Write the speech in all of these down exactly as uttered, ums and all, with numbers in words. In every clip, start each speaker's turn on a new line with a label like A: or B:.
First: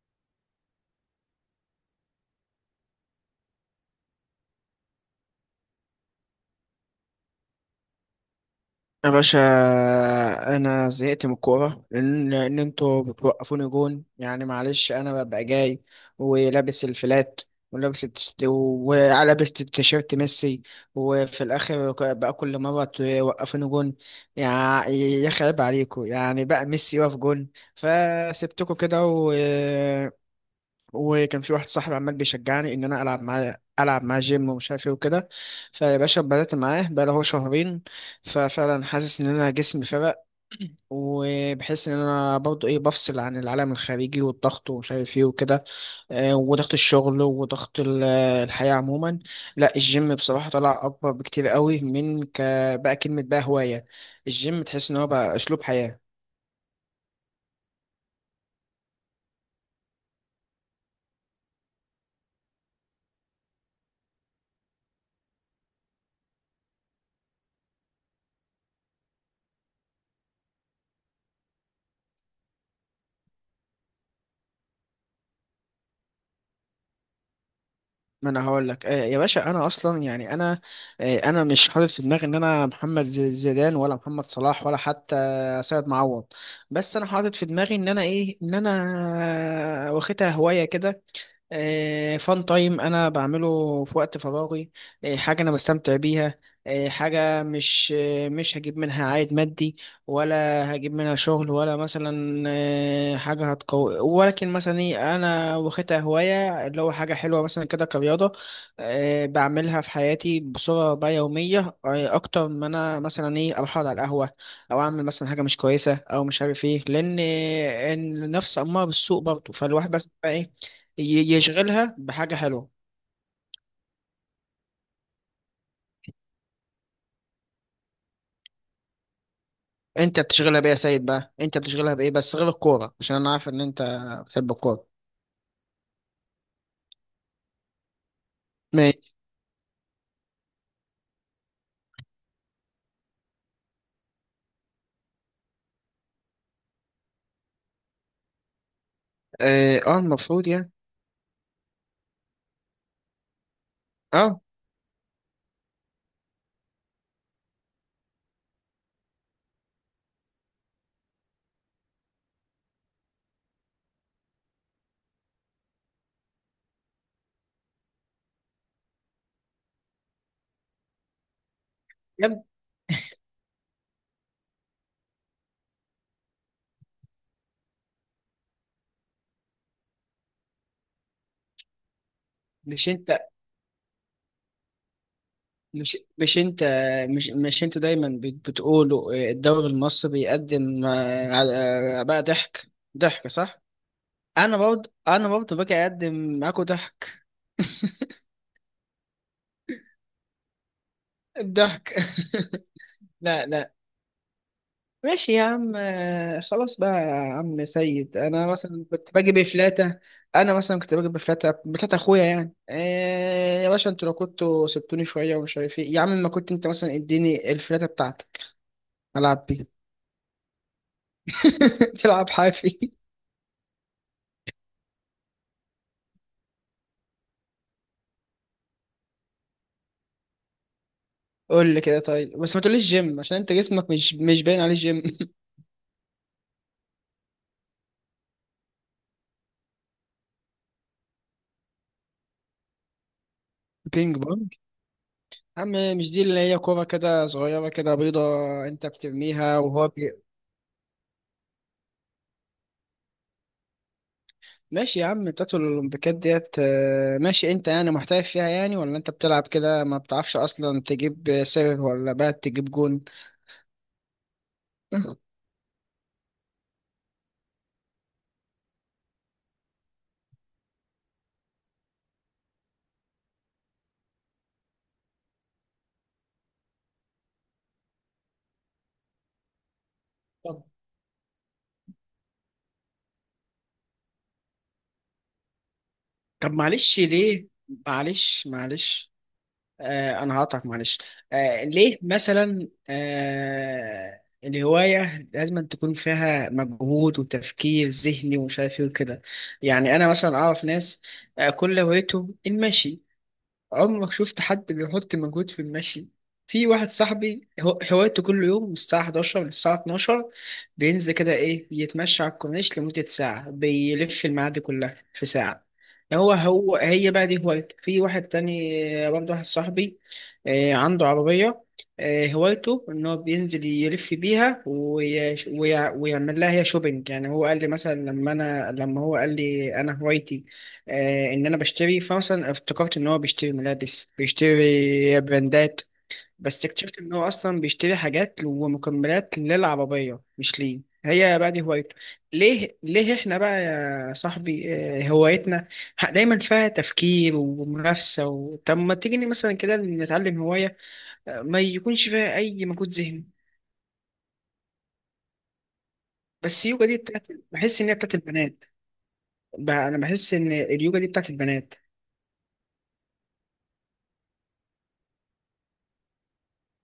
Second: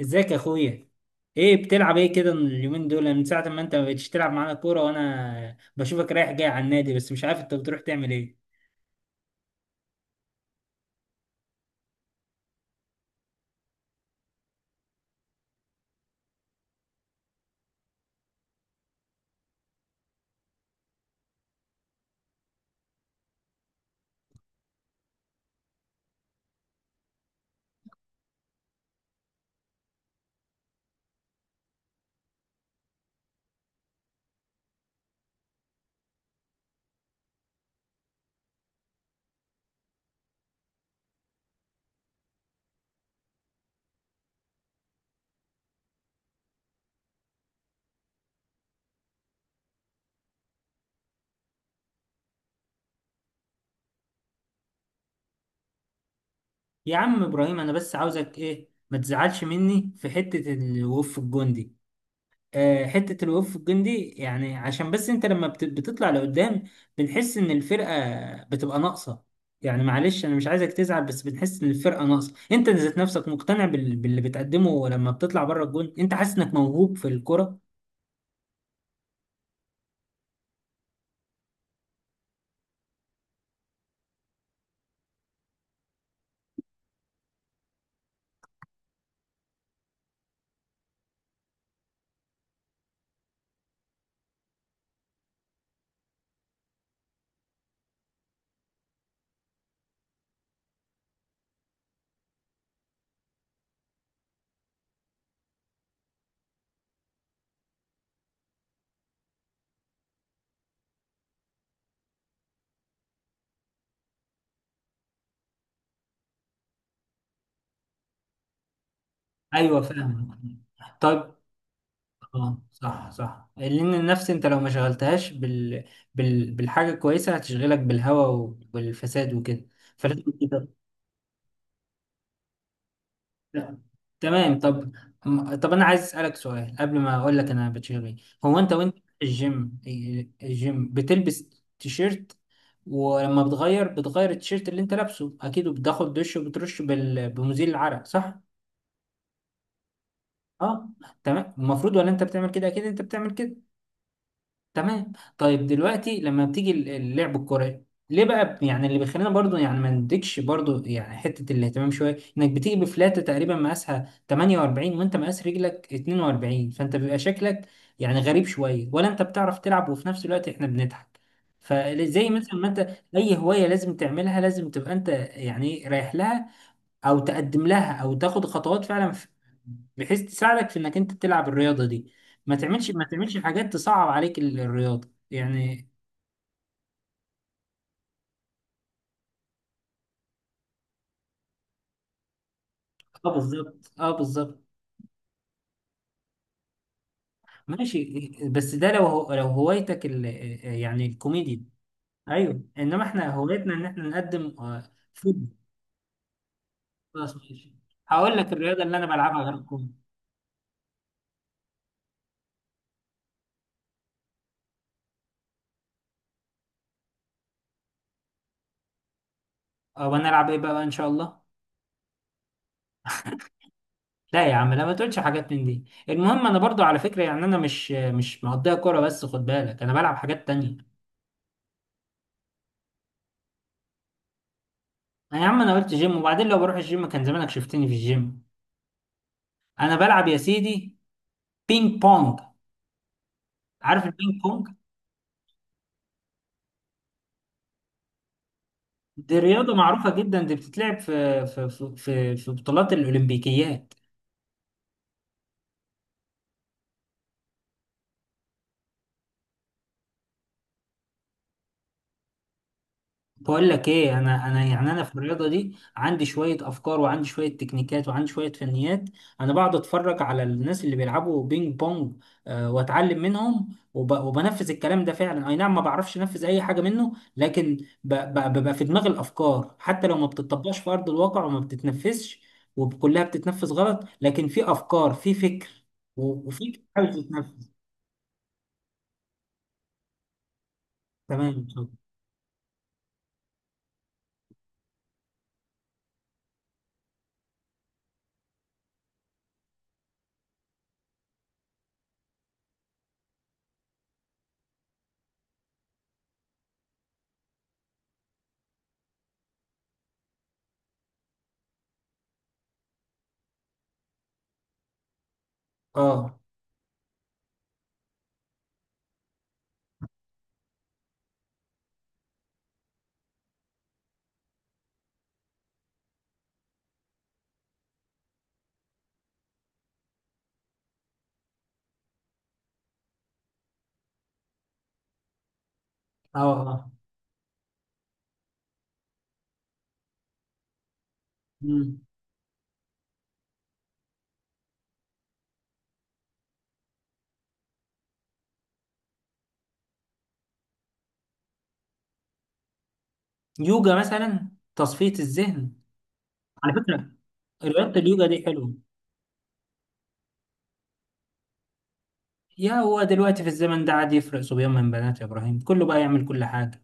A: ازيك يا اخويا؟ ايه بتلعب ايه كده اليومين دول؟ من ساعة ما انت ما بقتش تلعب معانا كورة وانا بشوفك رايح جاي على النادي بس مش عارف انت بتروح تعمل ايه.
B: يا باشا انا زهقت من الكوره لان لأن انتوا بتوقفوني جون، يعني معلش انا ببقى جاي ولابس الفلات ولابس التس- ولابس التيشيرت ميسي، وفي الاخر بقى كل مره توقفوني جون. يا يا خرب عليكم، يعني بقى ميسي واقف جون، فسبتكم كده. وكان في واحد صاحبي عمال بيشجعني ان انا العب معاه العب معاه جيم ومش عارف ايه وكده. فيا باشا بدأت معاه بقاله هو شهرين، ففعلا حاسس ان انا جسمي فرق، وبحس ان انا برضه ايه بفصل عن العالم الخارجي والضغط ومش عارف ايه وكده، آه، وضغط الشغل وضغط ال- الحياة عموما. لا الجيم بصراحة طلع اكبر بكتير قوي من ك بقى كلمة، بقى هواية. الجيم تحس ان هو بقى اسلوب حياة.
A: يا عم ابراهيم انا بس عاوزك ايه، ما تزعلش مني في حتة الوقوف الجندي. آه، حتة الوقوف الجندي يعني عشان بس انت لما بت- بتطلع لقدام بنحس ان الفرقة بتبقى ناقصة. يعني معلش انا مش عايزك تزعل بس بنحس ان الفرقة ناقصة. انت ذات نفسك مقتنع بال- باللي بتقدمه لما بتطلع بره الجون؟ انت حاسس انك موهوب في الكرة؟
B: ما انا هقول لك، آه، يا باشا انا اصلا يعني انا، آه، انا مش حاطط في دماغي ان انا محمد ز- زيدان ولا محمد صلاح ولا حتى سيد معوض، بس انا حاطط في دماغي ان انا ايه، ان انا واخدها هوايه كده. فان تايم انا بعمله في وقت فراغي، آه، حاجه انا بستمتع بيها، آه، حاجه مش آه، مش هجيب منها عائد مادي ولا هجيب منها شغل، ولا مثلا آه، حاجه هتقوي، ولكن مثلا ايه انا واخدها هوايه، اللي هو حاجه حلوه مثلا كده كرياضه، آه، بعملها في حياتي بصوره بقى يوميه، آه، اكتر ما انا مثلا ايه اروح أقعد على القهوه او اعمل مثلا حاجه مش كويسه او مش عارف ايه، لان آه، النفس اماره بالسوء برضه،
A: ايوه،
B: فالواحد بس
A: فاهم.
B: بقى ايه ي-
A: طيب.
B: يشغلها بحاجة
A: اه
B: حلوة.
A: صح صح، لان النفس انت لو ما شغلتهاش بال... بال... بالحاجه الكويسه هتشغلك بالهوى وبالفساد وكده،
B: انت
A: فلازم
B: بتشغلها
A: كده.
B: بإيه يا سيد بقى؟ انت بتشغلها بإيه بس غير الكورة؟ عشان انا عارف ان انت بتحب
A: تمام.
B: الكورة.
A: طب، م- طب انا عايز اسالك سؤال قبل ما اقول لك انا بتشغل ايه. هو انت وانت
B: ماشي.
A: في الجيم، الجيم بتلبس تيشيرت، ولما بتغير بتغير التيشيرت اللي انت لابسه اكيد، وبتاخد دش وبترش بال... بمزيل العرق، صح؟
B: اه، آه، المفروض يعني.
A: اه، تمام، المفروض. ولا انت بتعمل كده؟ اكيد انت بتعمل كده.
B: اه،
A: تمام. طيب دلوقتي لما بتيجي ال- اللعب الكرة، ليه بقى ب- يعني اللي بيخلينا برضو يعني ما نديكش برضو يعني حتة الاهتمام شوية، انك بتيجي بفلاتة تقريبا مقاسها تمانية واربعين وانت مقاس رجلك اتنين واربعين، فانت بيبقى شكلك يعني غريب شوية. ولا انت بتعرف تلعب وفي نفس الوقت احنا بنضحك؟
B: يا
A: فزي
B: ابني،
A: مثلا ما انت، اي هواية لازم تعملها لازم تبقى انت يعني رايح لها، او تقدم لها، او تاخد خطوات فعلا في- بحيث تساعدك في انك انت تلعب الرياضه دي. ما
B: مش
A: تعملش ما
B: انت
A: تعملش حاجات تصعب عليك ال- الرياضه يعني.
B: مش مش انت مش مش انت دايما بت- بتقولوا آه، الدوري المصري بيقدم آه، على- آه، بقى ضحك، ضحك
A: اه
B: صح.
A: بالظبط، اه
B: انا
A: بالظبط.
B: برضه انا برضه باجي اقدم معاكوا ضحك،
A: ماشي، بس ده لو هو لو هوايتك ال... يعني الكوميديا.
B: الضحك
A: ايوه، انما احنا
B: لا، لا،
A: هوايتنا ان احنا نقدم آه،
B: ماشي يا
A: فيلم.
B: عم، آه، خلاص بقى يا
A: خلاص
B: عم
A: ماشي.
B: سيد.
A: هقول
B: انا
A: لك الرياضه
B: مثلا
A: اللي انا
B: كنت باجي
A: بلعبها غير الكوميديا.
B: بفلاتة، انا مثلا كنت باجي بفلاتة بفلاتة اخويا، يعني إيه يا باشا؟ انتوا لو كنتوا سبتوني شوية ومش عارف ايه يا عم، ما كنت انت مثلا اديني الفلاتة بتاعتك العب بيها.
A: آه، وانا العب ايه بقى ان شاء الله؟
B: تلعب حافي؟
A: لا يا عم لا، ما تقولش حاجات من دي. المهم انا برضو على فكره يعني انا مش مش مقضيها كوره بس، خد بالك انا بلعب حاجات تانية.
B: قول لي كده، طيب بس ما تقوليش جيم عشان انت جسمك مش مش باين عليه جيم.
A: يا عم انا قلت جيم، وبعدين لو بروح الجيم كان زمانك شفتني في الجيم. انا بلعب يا سيدي بينج بونج. عارف
B: بينج
A: البينج
B: بونج؟
A: بونج؟
B: يا عم، مش دي اللي هي كورة كده صغيرة كده بيضة، انت
A: دي
B: بترميها
A: رياضة
B: وهو
A: معروفة
B: بي...
A: جدا، دي بتتلعب في في في في, في بطولات الأولمبيكيات.
B: ماشي يا عم بتاعت الأولمبيكات ديت. آه، ماشي، أنت يعني محترف فيها يعني ولا أنت بتلعب كده ما بتعرفش أصلا تجيب سيرف ولا بقى تجيب جون؟
A: بقول لك ايه، انا انا يعني انا في الرياضه دي عندي شويه افكار وعندي شويه تكنيكات وعندي شويه فنيات. انا بقعد اتفرج على الناس اللي بيلعبوا بينج بونج، آه، واتعلم منهم وب... وبنفذ الكلام ده. فعلا اي نعم ما بعرفش انفذ اي حاجه منه لكن ب... ب... ببقى في دماغي الافكار حتى لو ما
B: طب
A: بتطبقش في ارض الواقع وما بتتنفذش، وكلها بتتنفذ غلط، لكن في افكار، في فكر و-
B: طب
A: وفي
B: معلش
A: حاجه
B: ليه؟
A: تتنفذ.
B: معلش معلش آه، أنا هقطعك معلش.
A: تمام
B: آه،
A: إن شاء الله.
B: ليه مثلا آه الهواية لازم تكون فيها مجهود وتفكير ذهني ومش عارف إيه وكده؟ يعني أنا مثلا أعرف ناس آه كل هوايته المشي، عمرك شفت حد بيحط مجهود في المشي؟ في واحد صاحبي هو- هوايته كل يوم من الساعة إحداشر للساعة اتناشر بينزل كده إيه يتمشى على الكورنيش لمدة ساعة، بيلف المعادي كلها في ساعة. هو
A: اه
B: هو هي بقى دي هوايته. في واحد تاني برضه واحد صاحبي آه، عنده عربية، آه، هوايته إن هو بينزل يلف بيها وي- ويع- ويعمل لها هي شوبينج. يعني هو قال لي مثلا لما أنا لما هو قال لي أنا هوايتي آه، ان انا بشتري، فمثلا افتكرت ان هو بيشتري ملابس بيشتري براندات،
A: اه
B: بس
A: اه.
B: اكتشفت ان هو اصلا بيشتري حاجات ومكملات للعربيه مش ليه، هي بقى دي هوايته.
A: مم.
B: ليه ليه احنا بقى يا صاحبي آه، هوايتنا ح- دايما فيها تفكير ومنافسه و... طب ما تيجي مثلا كده نتعلم هوايه آه، ما يكونش فيها اي مجهود ذهني.
A: يوجا مثلا، تصفيه الذهن.
B: بس
A: على
B: اليوجا دي
A: فكرة
B: بتاعت بحس ان هي
A: رياضة
B: بتاعت
A: اليوجا دي
B: البنات.
A: حلوة.
B: بقى انا بحس ان اليوجا دي بتاعت البنات.
A: يا هو دلوقتي في الزمن ده عاد يفرق صبيان من بنات يا إبراهيم؟ كله بقى يعمل كل حاجة.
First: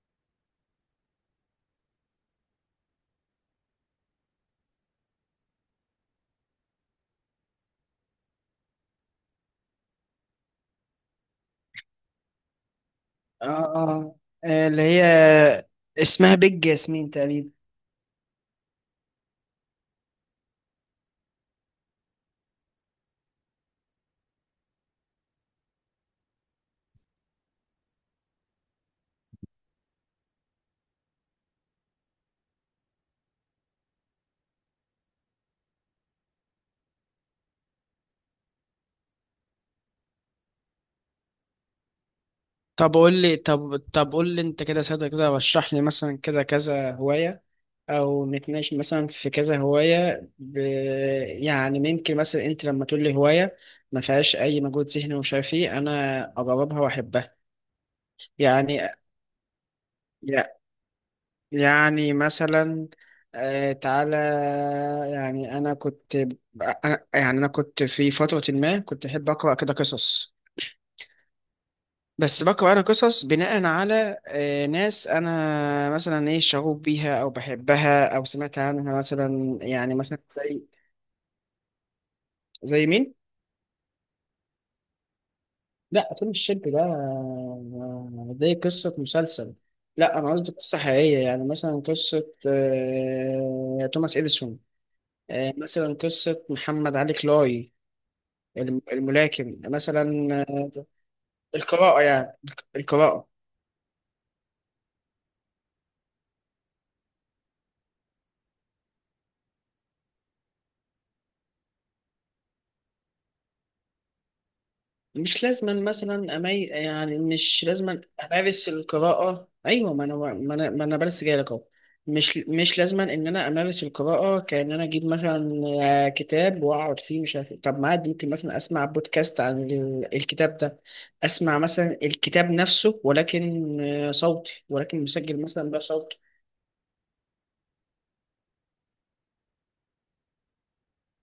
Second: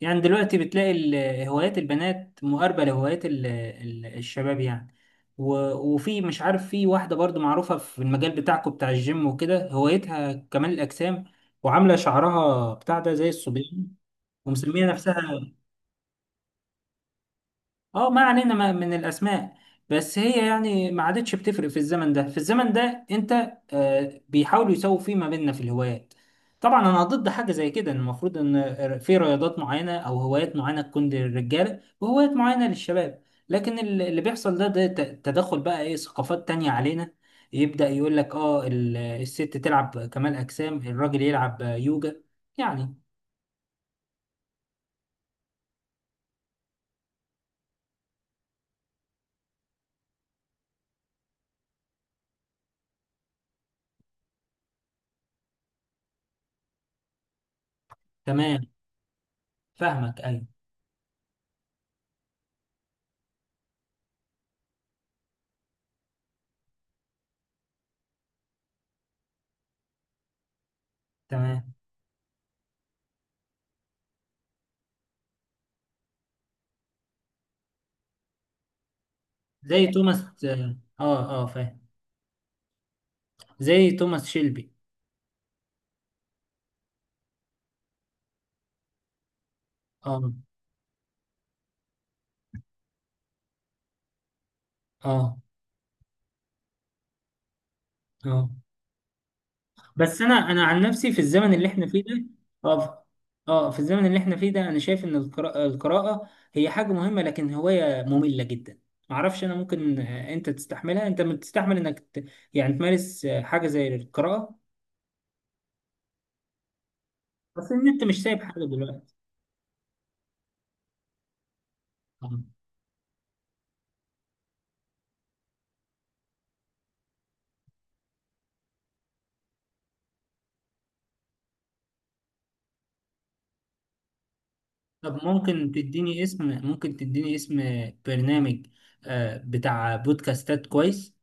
A: يعني دلوقتي بتلاقي ال- هوايات البنات مقاربة لهوايات ال- ال- الشباب يعني. و- وفي مش عارف، في واحدة برضو معروفة في المجال بتاعكم بتاع الجيم وكده، هوايتها كمال الأجسام، وعاملة شعرها بتاع ده زي
B: اه،
A: الصبيان،
B: اه، آه، اللي
A: ومسمية
B: هي
A: نفسها،
B: اسمها بيج ياسمين تقريبا.
A: اه ما علينا ما- من الاسماء. بس هي يعني ما عادتش بتفرق في الزمن ده. في الزمن ده انت، آه، بيحاولوا يساووا فيه ما بيننا في الهوايات. طبعا انا ضد حاجه زي كده، إن المفروض ان في رياضات معينه او هوايات معينه تكون للرجاله وهوايات معينه للشباب، لكن ال- اللي بيحصل ده، ده ت- تدخل بقى ايه ثقافات تانية علينا. يبدا يقول لك اه ال- الست تلعب كمال اجسام، الراجل يلعب يوجا
B: طب
A: يعني.
B: قول لي، طب طب قول لي انت كده ساده كده، رشح لي مثلا كده كذا هوايه، او نتناقش مثلا في كذا هوايه ب... يعني ممكن مثلا انت لما تقول لي هوايه ما فيهاش اي مجهود ذهني ومش عارف ايه، انا اجربها واحبها.
A: تمام،
B: يعني
A: فاهمك، ايوه
B: يع- يعني مثلا، آه، تعالى، يعني انا كنت، انا يعني انا كنت في فتره ما كنت احب اقرا كده قصص،
A: تمام.
B: بس بقرأ أنا قصص بناء على آه، ناس أنا مثلا إيه شغوف بيها أو بحبها أو سمعت عنها، مثلا
A: زي
B: يعني مثلا
A: توماس،
B: زي،
A: اه اه، آه، فاهم.
B: زي مين؟
A: زي توماس شيلبي.
B: لا فيلم الشاب ده آه، زي قصة مسلسل. لا
A: اه
B: أنا قصدي قصة حقيقية، يعني مثلا قصة آه، توماس إديسون،
A: اه
B: آه، مثلا قصة محمد علي كلاي،
A: اه.
B: الم- الملاكم
A: بس
B: مثلا.
A: انا انا
B: آه،
A: عن نفسي في الزمن اللي احنا
B: القراءة
A: فيه ده،
B: يعني،
A: اه
B: القراءة.
A: اه، في الزمن اللي احنا فيه ده انا شايف ان القراءة، القراءة هي حاجة مهمة لكن هواية مملة جدا. معرفش انا ممكن، آه، انت تستحملها؟ انت بتستحمل انك ت... يعني تمارس آه، حاجة زي القراءة؟
B: مش لازما مثلا أمي، يعني مش
A: بس ان
B: لازما
A: انت مش سايب حاجة
B: أمارس
A: دلوقتي.
B: القراءة، أيوة، ما أنا ما أنا ما أنا بس جاي لك أهو. مش
A: آه.
B: مش لازما إن أنا أمارس القراءة كأن أنا أجيب مثلا آه، كتاب وأقعد فيه مش عارف إيه. طب ما عادي ممكن مثلا أسمع بودكاست عن ال- الكتاب ده، أسمع مثلا الكتاب نفسه ولكن آه، صوتي، ولكن
A: طب
B: مسجل مثلا
A: ممكن
B: بصوت.
A: تديني اسم، ممكن تديني اسم برنامج آه، بتاع بودكاستات كويس؟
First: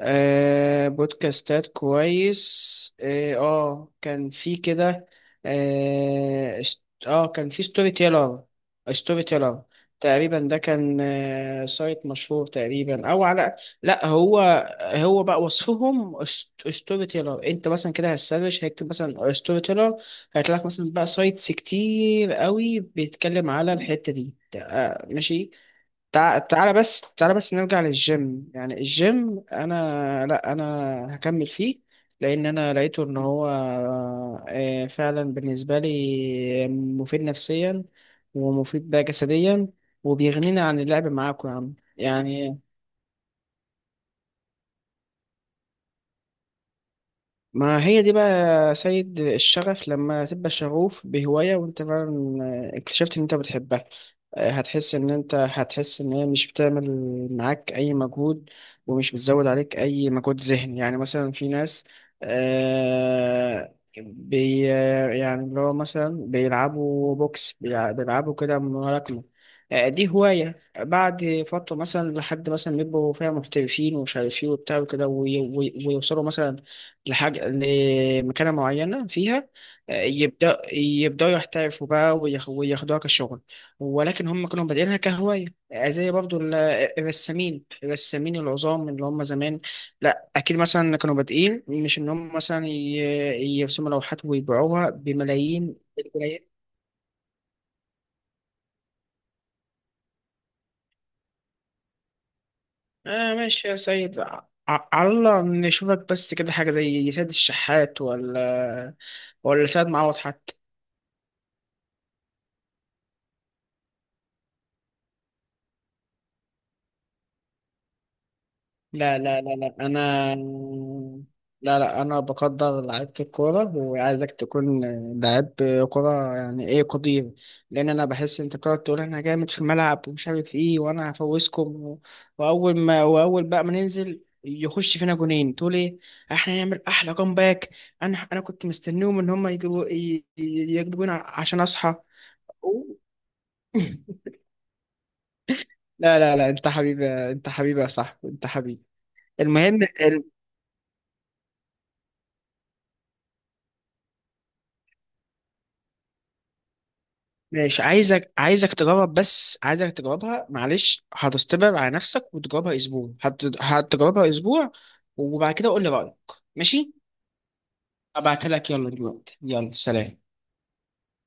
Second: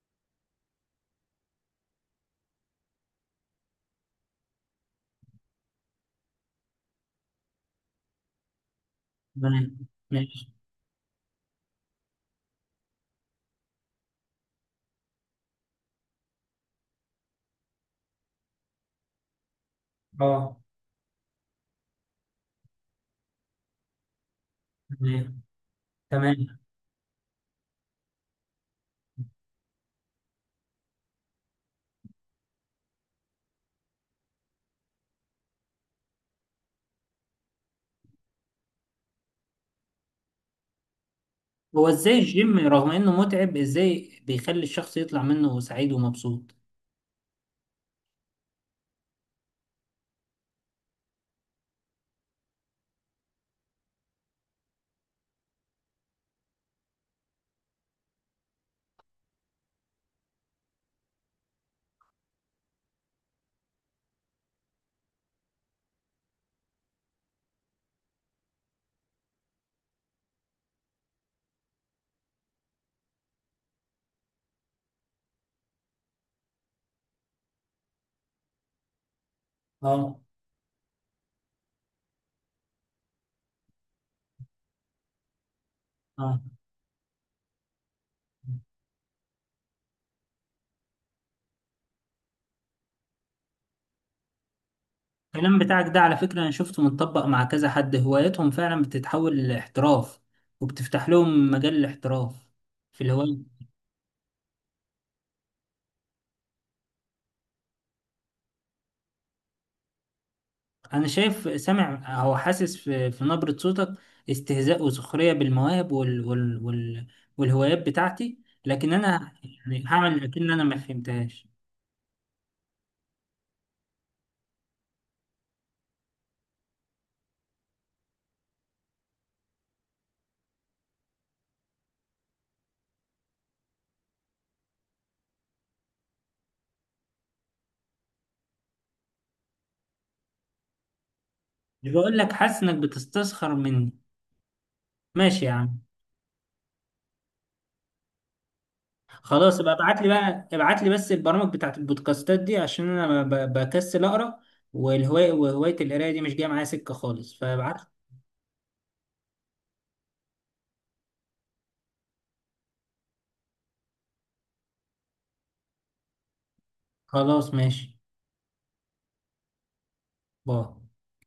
B: آه بودكاستات كويس، اه آه، كان في كده، اه اشت- آه، كان في ستوري تيلر، ستوري تيلر
A: تمام،
B: تقريبا.
A: ماشي.
B: ده كان آه سايت مشهور تقريبا او على، لا هو، هو بقى وصفهم ست- ستوري تيلر. انت مثلا كده هتسرش هيكتب مثلا ستوري تيلر،
A: اه
B: هيطلع لك مثلا بقى سايتس كتير قوي بيتكلم على الحتة دي. آه
A: تمام،
B: ماشي. تع-
A: تمام.
B: تعالى بس، تعالى بس نرجع للجيم. يعني الجيم انا لا انا هكمل فيه، لان انا لقيته ان هو آه، فعلا بالنسبه لي مفيد نفسيا، ومفيد بقى جسديا، وبيغنينا عن اللعب معاكم يا عم
A: هو ازاي الجيم
B: يعني.
A: رغم انه متعب ازاي بيخلي الشخص يطلع منه سعيد ومبسوط؟
B: ما هي دي بقى يا سيد، الشغف لما تبقى شغوف بهواية وانت فعلا آه، اكتشفت ان انت بتحبها، آه، هتحس ان انت هتحس ان هي مش بتعمل معاك اي مجهود، ومش بتزود عليك اي مجهود ذهني. يعني مثلا في ناس آه بي آه، يعني اللي هو مثلا بيلعبوا بوكس بيلع- بيلعبوا كده ملاكمة، آه، دي هواية بعد فترة مثلا لحد مثلا بيبقوا فيها محترفين ومش عارف ايه وبتاع وكده وي- وي- ويوصلوا مثلا لحاجة، لمكانة معينة فيها، آه،
A: اه
B: يبدأ يبدأوا يحترفوا بقى وياخ- وياخدوها كشغل، ولكن هم كانوا بادئينها كهواية، آه، زي برضو
A: اه.
B: ال- الرسامين، الرسامين العظام اللي هم زمان، لا أكيد مثلا كانوا بادئين مش إن هم مثلا ي- يرسموا لوحات ويبيعوها
A: الكلام
B: بملايين،
A: بتاعك ده على فكرة انا
B: البلايين.
A: شفته متطبق مع كذا حد، هوايتهم فعلا بتتحول لاحتراف، وبتفتح لهم مجال الاحتراف في
B: آه
A: الهواية.
B: ماشي يا سيد، ع- على الله نشوفك بس كده حاجة زي سيد الشحات، ولا ولا سيد معوض حتى.
A: انا شايف، سامع او حاسس في، في نبرة صوتك استهزاء وسخرية بالمواهب وال وال وال والهوايات بتاعتي، لكن
B: لا،
A: انا
B: لا، لا، لا،
A: يعني هعمل
B: انا،
A: اكن انا ما فهمتهاش.
B: لا، لا، انا بقدر لعيبة الكورة وعايزك تكون لعيب كورة، يعني ايه قدير؟ لان انا بحس انت بتقعد تقول انا جامد في الملعب ومش عارف ايه، وانا هفوزكم. واول ما واول بقى ما ننزل يخش فينا جونين تقول ايه احنا هنعمل احلى باك. انا انا كنت مستنيهم ان هم يجيبوا ي- ي- يجيبوا جون عشان
A: مش
B: اصحى.
A: بقول لك حاسس انك بتستسخر مني؟ ماشي يا عم.
B: لا، لا، لا، انت حبيبي، انت حبيبي يا صاحبي، انت حبيبي.
A: خلاص ابقى
B: المهم
A: ابعت لي بقى، ابعت لي بس البرامج بتاعت البودكاستات دي عشان انا ب- بكسل اقرا، والهوايه وهوايه القرايه دي مش جايه معايا سكه خالص، فابعت
B: ماشي،
A: لي.
B: عايزك عايزك تجرب، بس عايزك تجربها معلش هتستبعد على نفسك وتجربها اسبوع، هت... هتجربها اسبوع وبعد كده قول لي رأيك. ماشي،
A: خلاص ماشي.
B: ابعتها لك يلا دلوقتي. يلا سلام.
A: باي.